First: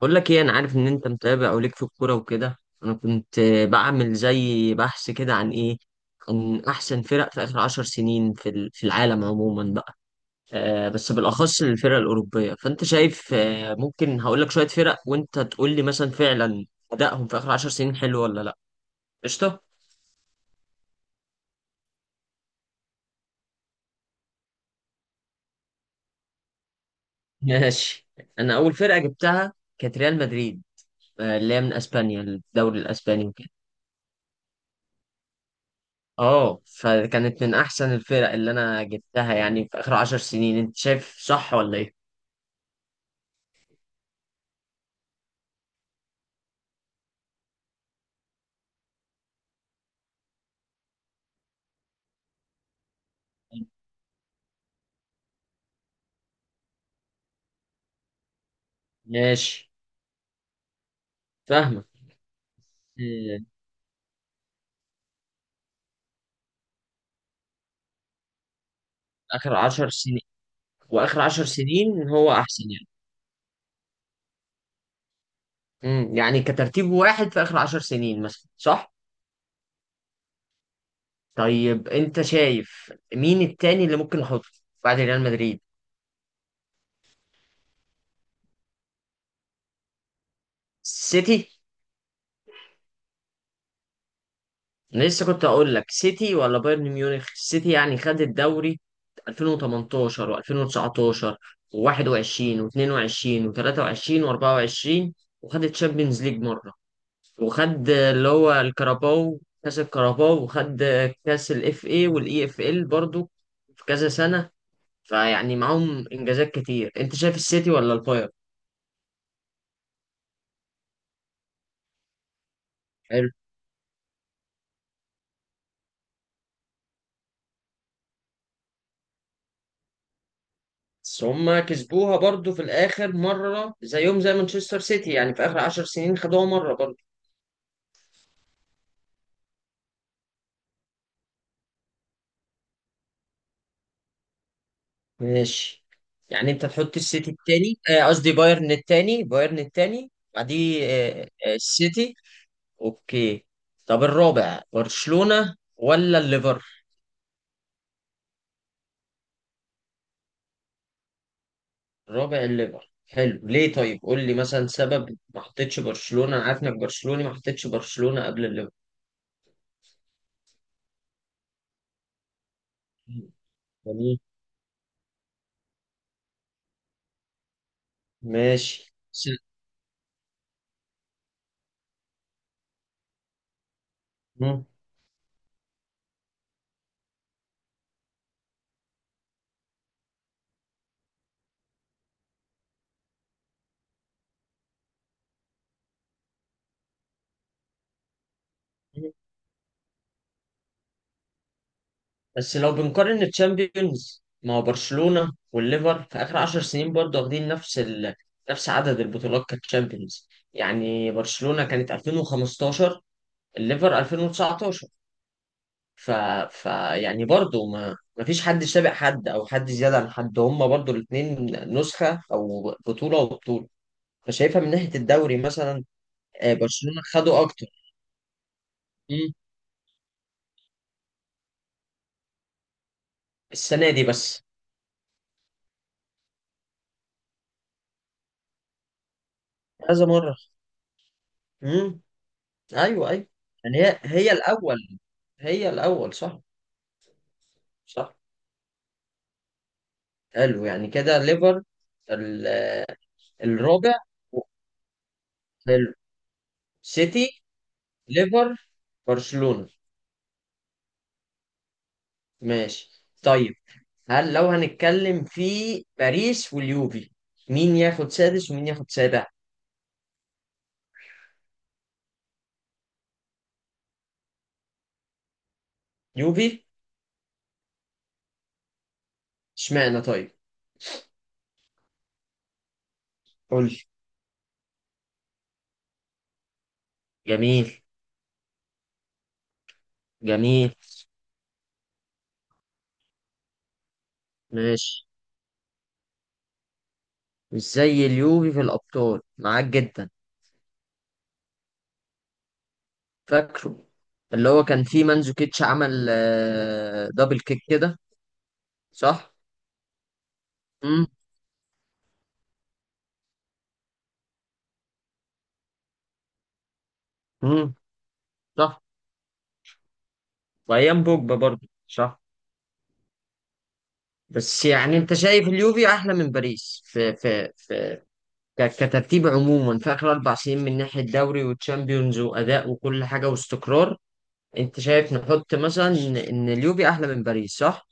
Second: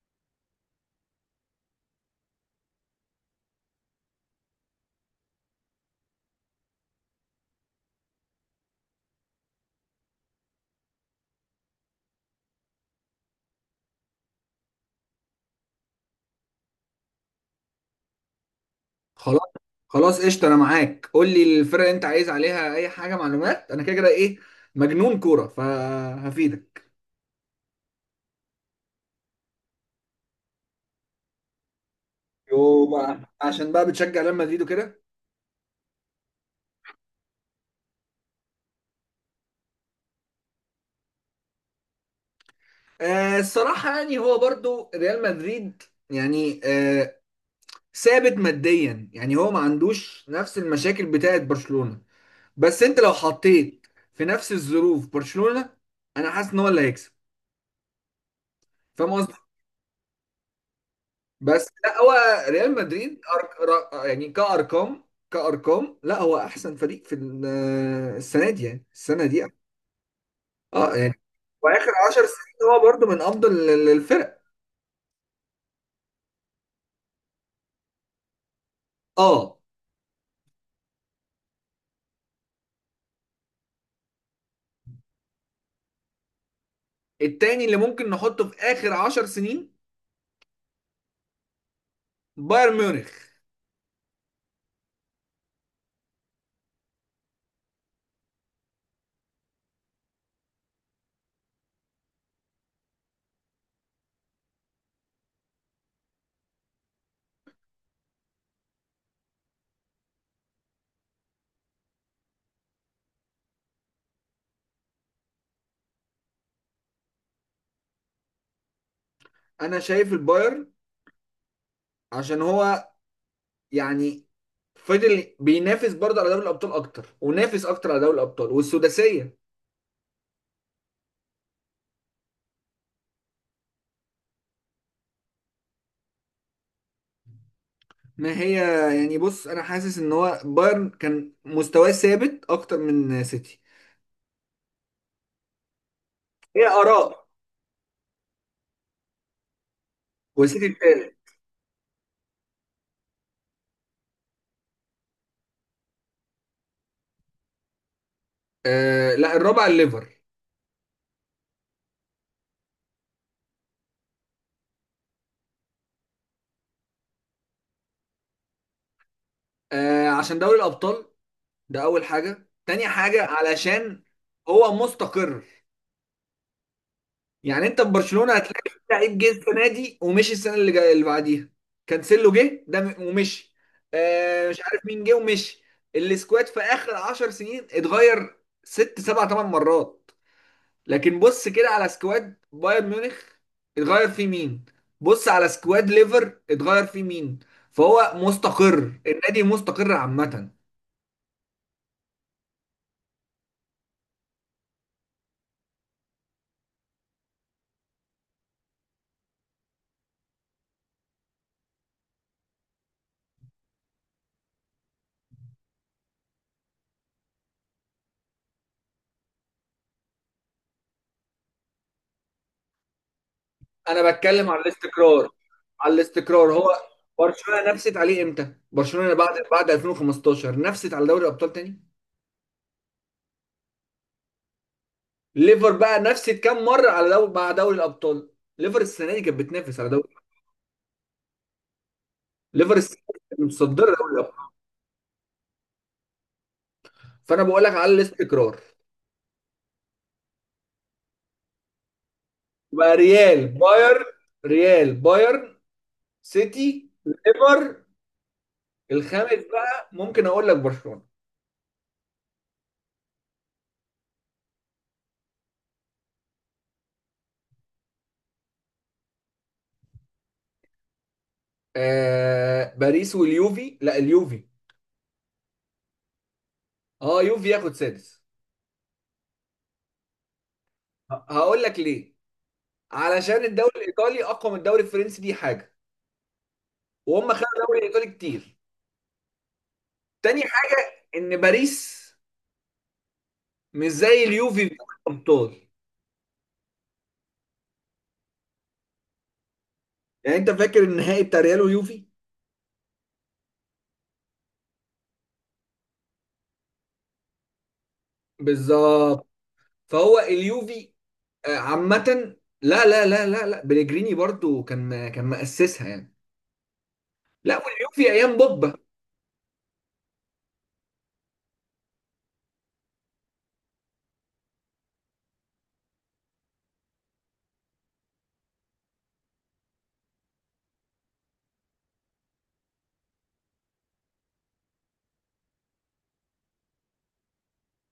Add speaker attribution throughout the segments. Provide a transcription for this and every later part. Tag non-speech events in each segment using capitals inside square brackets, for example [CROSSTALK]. Speaker 1: بقول لك ايه، انا عارف ان انت متابع او ليك في الكوره وكده. انا كنت بعمل زي بحث كده عن احسن فرق في اخر 10 سنين في العالم عموما بقى. بس بالاخص الفرق الاوروبيه. فانت شايف، ممكن هقول لك شويه فرق وانت تقول لي مثلا فعلا ادائهم في اخر 10 سنين حلو ولا لا.
Speaker 2: خلاص
Speaker 1: قشطه.
Speaker 2: خلاص قشطه، انا معاك. قول لي الفرقه اللي انت عايز عليها، اي حاجه معلومات. انا كده كده ايه، مجنون كوره فهفيدك.
Speaker 1: [LAUGHS] ماشي. انا اول فرقه جبتها كانت ريال مدريد، اللي هي من اسبانيا الدوري
Speaker 2: يو بقى
Speaker 1: الاسباني.
Speaker 2: عشان بقى بتشجع ريال مدريد وكده.
Speaker 1: اه فكانت من احسن الفرق اللي انا جبتها يعني في اخر 10 سنين، انت شايف صح ولا ايه؟
Speaker 2: آه الصراحه يعني هو برضو ريال مدريد، يعني آه، ثابت ماديا. يعني هو ما عندوش نفس المشاكل بتاعه برشلونه. بس انت لو حطيت في نفس الظروف برشلونه، انا حاسس ان هو اللي هيكسب. فاهم؟
Speaker 1: ماشي،
Speaker 2: بس
Speaker 1: فاهمك.
Speaker 2: لا هو ريال مدريد
Speaker 1: إيه،
Speaker 2: يعني كأرقام. كأرقام لا هو أحسن فريق في السنة دي، يعني السنة دي.
Speaker 1: اخر 10 سنين.
Speaker 2: اه يعني،
Speaker 1: واخر عشر
Speaker 2: وآخر
Speaker 1: سنين
Speaker 2: 10
Speaker 1: هو احسن
Speaker 2: سنين هو
Speaker 1: يعني.
Speaker 2: برضو من أفضل الفرق.
Speaker 1: يعني كترتيب واحد في اخر 10 سنين مثلا، صح؟
Speaker 2: اه
Speaker 1: طيب انت شايف مين التاني اللي ممكن نحطه بعد ريال مدريد؟
Speaker 2: التاني اللي ممكن نحطه في آخر 10 سنين
Speaker 1: سيتي.
Speaker 2: بايرن ميونخ.
Speaker 1: أنا لسه كنت اقول لك سيتي ولا بايرن ميونخ. سيتي يعني خد الدوري 2018 و2019 و21 و22 و23 و24، وخد الشامبيونز ليج مره، وخد اللي هو الكاراباو كاس الكاراباو، وخد كاس الاف اي والاي اف ال برضو في كذا سنه. فيعني معاهم انجازات كتير. انت شايف السيتي ولا البايرن؟
Speaker 2: أنا شايف البايرن عشان هو
Speaker 1: حلو.
Speaker 2: يعني فضل بينافس برضه على دوري الأبطال أكتر، ونافس أكتر على دوري الأبطال والسداسية.
Speaker 1: بس هما كسبوها برضو في الاخر مره، زيهم زي مانشستر سيتي، يعني في اخر 10 سنين خدوها مره برضو.
Speaker 2: ما هي يعني، بص انا حاسس ان هو بايرن كان مستواه ثابت اكتر من سيتي.
Speaker 1: ماشي. يعني انت
Speaker 2: هي
Speaker 1: تحط
Speaker 2: اراء.
Speaker 1: السيتي التاني، قصدي بايرن التاني،
Speaker 2: والسيتي
Speaker 1: بعديه،
Speaker 2: الثالث.
Speaker 1: السيتي. اوكي. طب الرابع برشلونة ولا الليفر؟
Speaker 2: آه لا، الرابع الليفر.
Speaker 1: الرابع الليفر، حلو. ليه طيب؟ قول لي مثلا سبب ما حطيتش برشلونة. انا عارف انك برشلوني، ما حطيتش برشلونة قبل الليفر.
Speaker 2: آه عشان دوري الابطال، ده اول حاجه. تاني حاجه علشان
Speaker 1: جميل.
Speaker 2: هو مستقر. يعني انت في برشلونه هتلاقي في
Speaker 1: ماشي
Speaker 2: لعيب
Speaker 1: س-
Speaker 2: جه السنه دي ومشي السنه اللي جايه اللي بعديها. كانسيلو جه ده ومشي. آه مش
Speaker 1: مم.
Speaker 2: عارف مين جه ومشي. السكواد في اخر 10 سنين اتغير ست سبع ثمان مرات. لكن بص كده على سكواد بايرن ميونخ، اتغير فيه مين؟ بص على سكواد ليفر، اتغير فيه مين؟ فهو مستقر، النادي مستقر عامة.
Speaker 1: بس لو بنقارن الشامبيونز، ما هو برشلونة والليفر في آخر 10 سنين برضه واخدين نفس ال... نفس عدد البطولات كتشامبيونز. يعني برشلونة كانت 2015، الليفر 2019. ف... ف يعني برضه ما فيش حد سابق حد أو حد زيادة عن حد، هما برضه الاتنين نسخة أو بطولة وبطولة.
Speaker 2: انا بتكلم على
Speaker 1: فشايفها من ناحية
Speaker 2: الاستقرار.
Speaker 1: الدوري مثلا.
Speaker 2: على الاستقرار هو.
Speaker 1: برشلونة خدوا أكتر.
Speaker 2: برشلونة نفست عليه امتى؟ برشلونة
Speaker 1: مم.
Speaker 2: بعد 2015 نفست على دوري الابطال تاني؟
Speaker 1: السنة دي بس.
Speaker 2: ليفر بقى نفست كام مرة على دوري مع دوري الابطال؟ ليفر السنة دي كانت بتنافس على
Speaker 1: كذا
Speaker 2: دوري.
Speaker 1: مرة. مم.
Speaker 2: ليفر السنة
Speaker 1: أيوه
Speaker 2: دي
Speaker 1: أيوه.
Speaker 2: كانت
Speaker 1: يعني
Speaker 2: متصدرة
Speaker 1: هي
Speaker 2: دوري
Speaker 1: هي
Speaker 2: الابطال.
Speaker 1: الأول. هي الأول صح.
Speaker 2: فانا بقول لك على
Speaker 1: صح.
Speaker 2: الاستقرار.
Speaker 1: حلو، يعني كده ليفر ال-
Speaker 2: بقى ريال
Speaker 1: الرابع.
Speaker 2: بايرن، ريال بايرن،
Speaker 1: حلو.
Speaker 2: سيتي
Speaker 1: سيتي،
Speaker 2: ليفر.
Speaker 1: ليفر،
Speaker 2: الخامس
Speaker 1: برشلونة.
Speaker 2: بقى ممكن اقول لك برشلونة.
Speaker 1: ماشي طيب. هل لو هنتكلم في باريس واليوفي، مين ياخد سادس ومين ياخد سابع؟
Speaker 2: آه باريس واليوفي، لا اليوفي.
Speaker 1: يوفي.
Speaker 2: اه يوفي ياخد سادس.
Speaker 1: اشمعنى طيب؟
Speaker 2: هقول لك ليه. علشان
Speaker 1: قول
Speaker 2: الدوري
Speaker 1: لي.
Speaker 2: الايطالي اقوى من الدوري الفرنسي، دي حاجه. وهم خدوا
Speaker 1: جميل.
Speaker 2: الدوري الايطالي كتير. تاني
Speaker 1: جميل.
Speaker 2: حاجه ان باريس مش زي اليوفي بتاع
Speaker 1: ماشي،
Speaker 2: الابطال.
Speaker 1: مش زي اليوفي في الأبطال، معاك جدا.
Speaker 2: يعني انت فاكر النهائي بتاع ريال ويوفي؟
Speaker 1: فاكره. اللي هو كان فيه مانزوكيتش عمل دبل كيك كده.
Speaker 2: بالظبط.
Speaker 1: صح؟
Speaker 2: فهو اليوفي.
Speaker 1: مم.
Speaker 2: عامه، لا لا لا لا لا، بليجريني برضو كان مؤسسها يعني. لا،
Speaker 1: مم.
Speaker 2: والعيوب في ايام بوجبا.
Speaker 1: صح. وايام بوجبا برضه صح. بس يعني انت شايف اليوفي احلى من باريس في كترتيب عموما في اخر 4 سنين من ناحيه دوري وتشامبيونز واداء وكل حاجه واستقرار. انت شايف نحط مثلا إن اليوفي احلى من باريس، صح؟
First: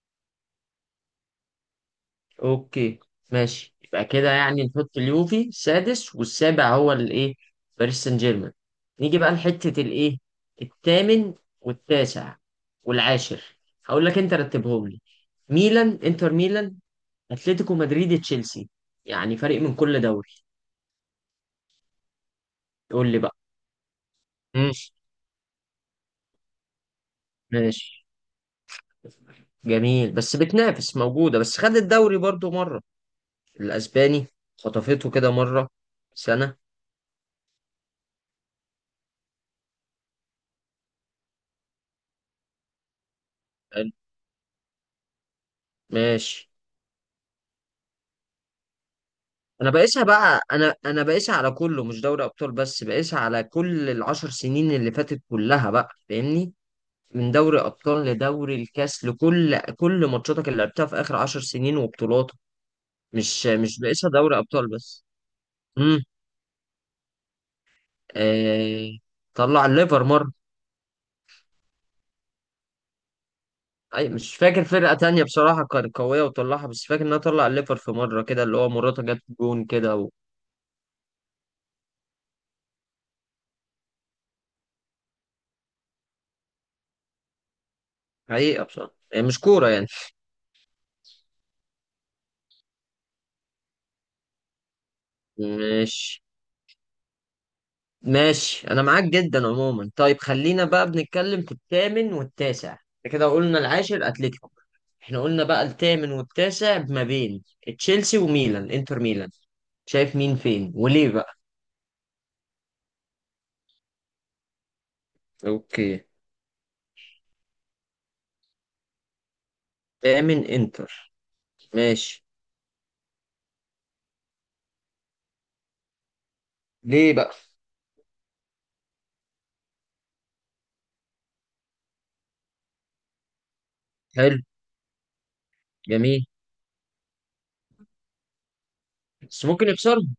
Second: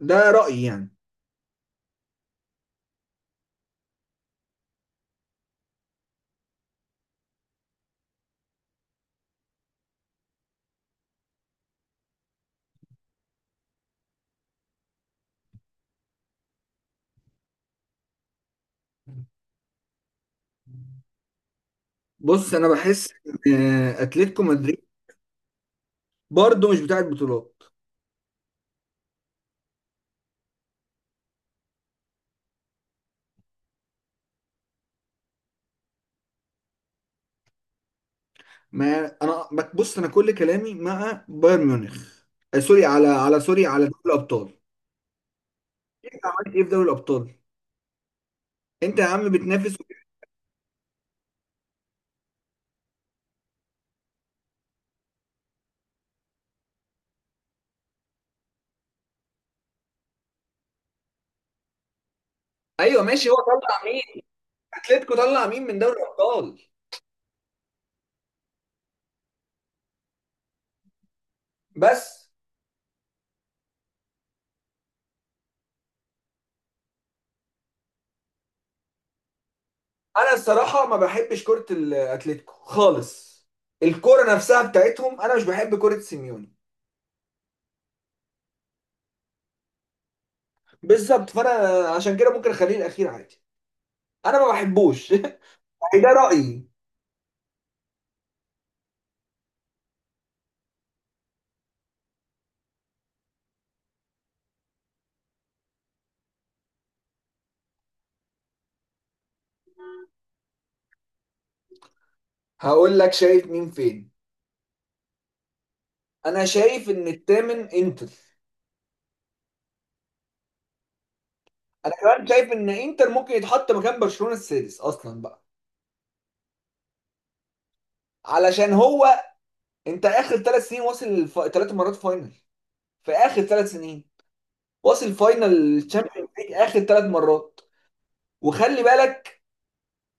Speaker 2: ده رايي يعني.
Speaker 1: اوكي. ماشي، يبقى كده يعني نحط اليوفي سادس. والسابع هو الايه؟ باريس سان جيرمان. نيجي بقى لحته الايه، الثامن والتاسع والعاشر؟ هقول لك، انت رتبهم لي. ميلان انتر ميلان، اتلتيكو مدريد، تشيلسي. يعني فريق من كل دوري.
Speaker 2: بص انا
Speaker 1: قول
Speaker 2: بحس
Speaker 1: لي بقى.
Speaker 2: إن اتلتيكو
Speaker 1: مم.
Speaker 2: مدريد برضه مش بتاعت بطولات.
Speaker 1: ماشي. جميل بس بتنافس، موجودة بس خد الدوري برضو مرة، الأسباني، خطفته كده مرة سنة.
Speaker 2: ما انا بص انا كل كلامي مع بايرن ميونخ. سوري على سوري على
Speaker 1: حلو.
Speaker 2: دوري الابطال. انت
Speaker 1: ماشي.
Speaker 2: عملت ايه في دوري الابطال؟ انت يا عم
Speaker 1: أنا
Speaker 2: بتنافس.
Speaker 1: بقيسها بقى، أنا بقيسها على كله مش دوري أبطال بس. بقيسها على كل العشر سنين اللي فاتت كلها بقى، فاهمني؟ من دوري أبطال لدوري الكاس لكل كل ماتشاتك اللي لعبتها في آخر 10 سنين وبطولاتك.
Speaker 2: ايوه ماشي، هو
Speaker 1: مش
Speaker 2: طلع
Speaker 1: بقيسها
Speaker 2: مين؟
Speaker 1: دوري أبطال بس.
Speaker 2: اتلتيكو طلع مين من دوري الابطال؟
Speaker 1: آه، طلع الليفر مرة.
Speaker 2: بس.
Speaker 1: أي مش فاكر فرقة تانية بصراحة كانت قوية وطلعها، بس فاكر إنها طلع الليفر في مرة كده، اللي هو مراته جت جون كده و...
Speaker 2: انا الصراحه ما بحبش كره الاتلتيكو خالص. الكره نفسها بتاعتهم انا مش بحب كره سيميوني.
Speaker 1: حقيقة بصراحة هي مش كورة يعني.
Speaker 2: بالظبط. فانا عشان كده ممكن اخليه الاخير عادي. انا ما بحبوش [LAUGHS] يعني ده
Speaker 1: ماشي.
Speaker 2: رايي.
Speaker 1: ماشي أنا معاك جدا عموما. طيب خلينا بقى بنتكلم في الثامن والتاسع، إحنا كده قلنا العاشر أتلتيكو. إحنا قلنا بقى الثامن والتاسع ما بين تشيلسي وميلان إنتر ميلان. شايف مين فين وليه بقى؟
Speaker 2: هقول لك شايف مين فين.
Speaker 1: اوكي.
Speaker 2: انا شايف ان الثامن انتر.
Speaker 1: تامن انتر،
Speaker 2: انا
Speaker 1: ماشي.
Speaker 2: كمان شايف ان انتر ممكن يتحط مكان برشلونة السادس اصلا بقى.
Speaker 1: ليه بقى؟
Speaker 2: علشان هو، انت اخر 3 سنين واصل ثلاث مرات فاينل في اخر ثلاث سنين.
Speaker 1: حلو.
Speaker 2: واصل فاينل
Speaker 1: جميل.
Speaker 2: تشامبيونز ليج اخر 3 مرات. وخلي بالك
Speaker 1: بس ممكن يكسرهم.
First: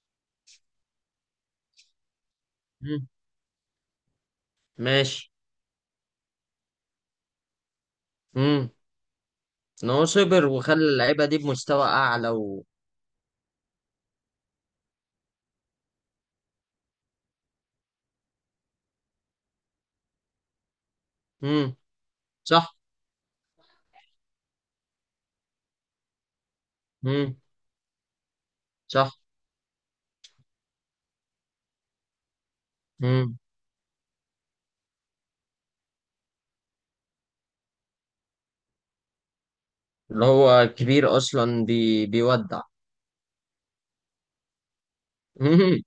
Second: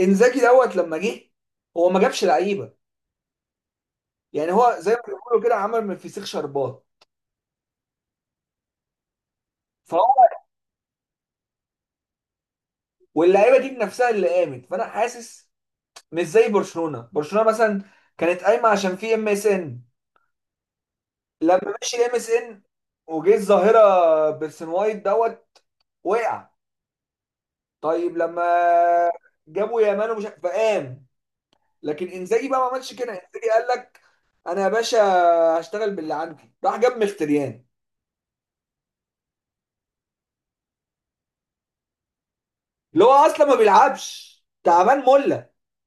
Speaker 2: انزاجي دوت لما جه، هو ما جابش لعيبه.
Speaker 1: مم.
Speaker 2: يعني هو زي ما
Speaker 1: ماشي.
Speaker 2: بيقولوا كده، عمل من الفسيخ شربات.
Speaker 1: مم. ان
Speaker 2: فهو،
Speaker 1: هو صبر وخلى اللعيبه دي بمستوى اعلى و...
Speaker 2: واللعيبه دي بنفسها اللي قامت، فانا حاسس. مش زي برشلونه. برشلونه مثلا كانت قايمه عشان في ام اس ان. لما
Speaker 1: مم.
Speaker 2: مشي ام اس ان،
Speaker 1: صح.
Speaker 2: وجه الظاهره بيرسن وايت دوت، وقع.
Speaker 1: مم.
Speaker 2: طيب لما
Speaker 1: صح.
Speaker 2: جابوا يامال ومش فقام. لكن انزاجي بقى ما عملش كده.
Speaker 1: مم.
Speaker 2: انزاجي قال لك انا يا باشا هشتغل باللي عندي، راح جاب مختريان
Speaker 1: اللي هو كبير اصلا بيودع.
Speaker 2: اللي هو اصلا ما بيلعبش، تعبان مله.
Speaker 1: مم.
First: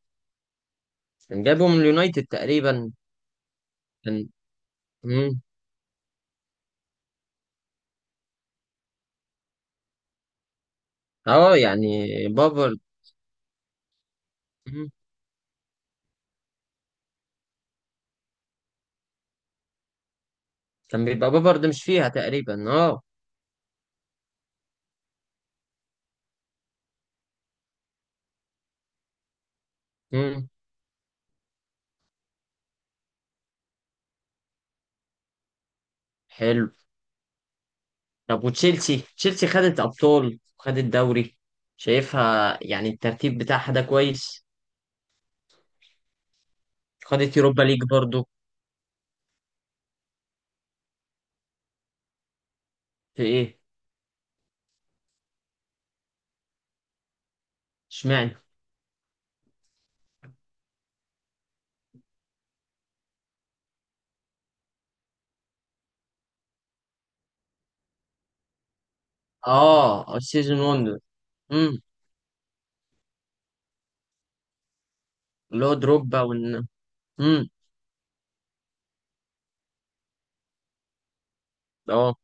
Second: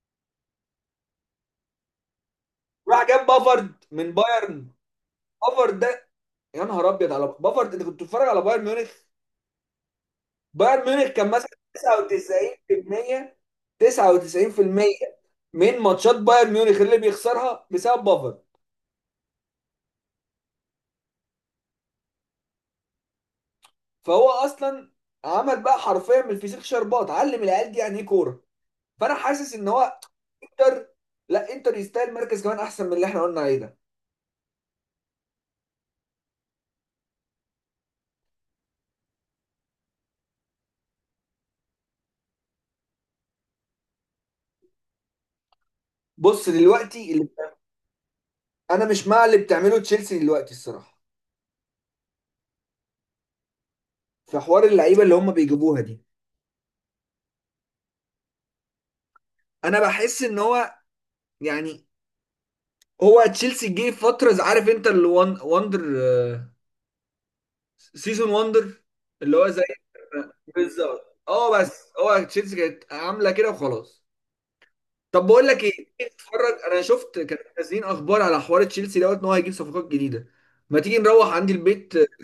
Speaker 1: كان جابه من اليونايتد تقريبا.
Speaker 2: راح جاب بافارد من
Speaker 1: كان.
Speaker 2: بايرن.
Speaker 1: مم.
Speaker 2: بافارد ده، يا نهار ابيض على بافارد. انت كنت بتتفرج على بايرن ميونخ؟ بايرن ميونخ كان مثلا
Speaker 1: اه يعني بافارد.
Speaker 2: 99%،
Speaker 1: مم.
Speaker 2: 99% من ماتشات بايرن ميونخ اللي بيخسرها بسبب بافر.
Speaker 1: كان بيبقى بافارد مش فيها تقريبا اه.
Speaker 2: فهو اصلا عمل بقى حرفيا من الفسيخ شربات، علم العيال دي يعني ايه كوره. فانا حاسس ان هو
Speaker 1: مم.
Speaker 2: انتر. لا، انتر يستاهل مركز كمان احسن من اللي احنا قلنا عليه ده.
Speaker 1: حلو. طب وتشيلسي، تشيلسي خدت ابطال وخدت دوري. شايفها يعني الترتيب بتاعها ده كويس.
Speaker 2: بص دلوقتي اللي...
Speaker 1: خدت يوروبا ليج برضو.
Speaker 2: انا مش مع اللي بتعمله تشيلسي دلوقتي الصراحه.
Speaker 1: في ايه؟
Speaker 2: في حوار اللعيبه اللي هم بيجيبوها دي.
Speaker 1: اشمعنى؟
Speaker 2: انا بحس ان هو يعني، هو تشيلسي جه فتره، عارف انت الوان واندر، سيزون وندر، اللي هو زي.
Speaker 1: اه السيزون 1 ده.
Speaker 2: بالظبط، اه،
Speaker 1: امم.
Speaker 2: بس هو تشيلسي كانت عامله كده وخلاص. طب بقول لك
Speaker 1: اللي
Speaker 2: ايه،
Speaker 1: هو
Speaker 2: تيجي
Speaker 1: دروجبا
Speaker 2: تتفرج،
Speaker 1: وان.
Speaker 2: انا شفت كانوا
Speaker 1: امم.
Speaker 2: نازلين اخبار على حوار تشيلسي دوت ان هو هيجيب صفقات جديده. ما تيجي نروح عندي البيت
Speaker 1: اه.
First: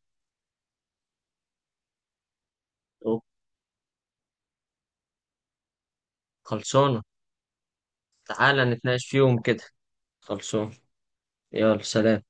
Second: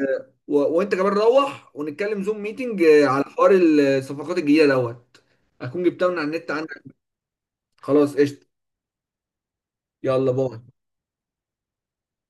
Speaker 2: و... وانت كمان روح، ونتكلم زوم ميتنج
Speaker 1: أوه.
Speaker 2: على حوار الصفقات الجديده دوت. اكون جبتها من على النت عندك.
Speaker 1: خلصانه.
Speaker 2: خلاص قشطه.
Speaker 1: تعالى نتناقش فيهم كده.
Speaker 2: يلا باي.
Speaker 1: خلصانه. يلا سلام.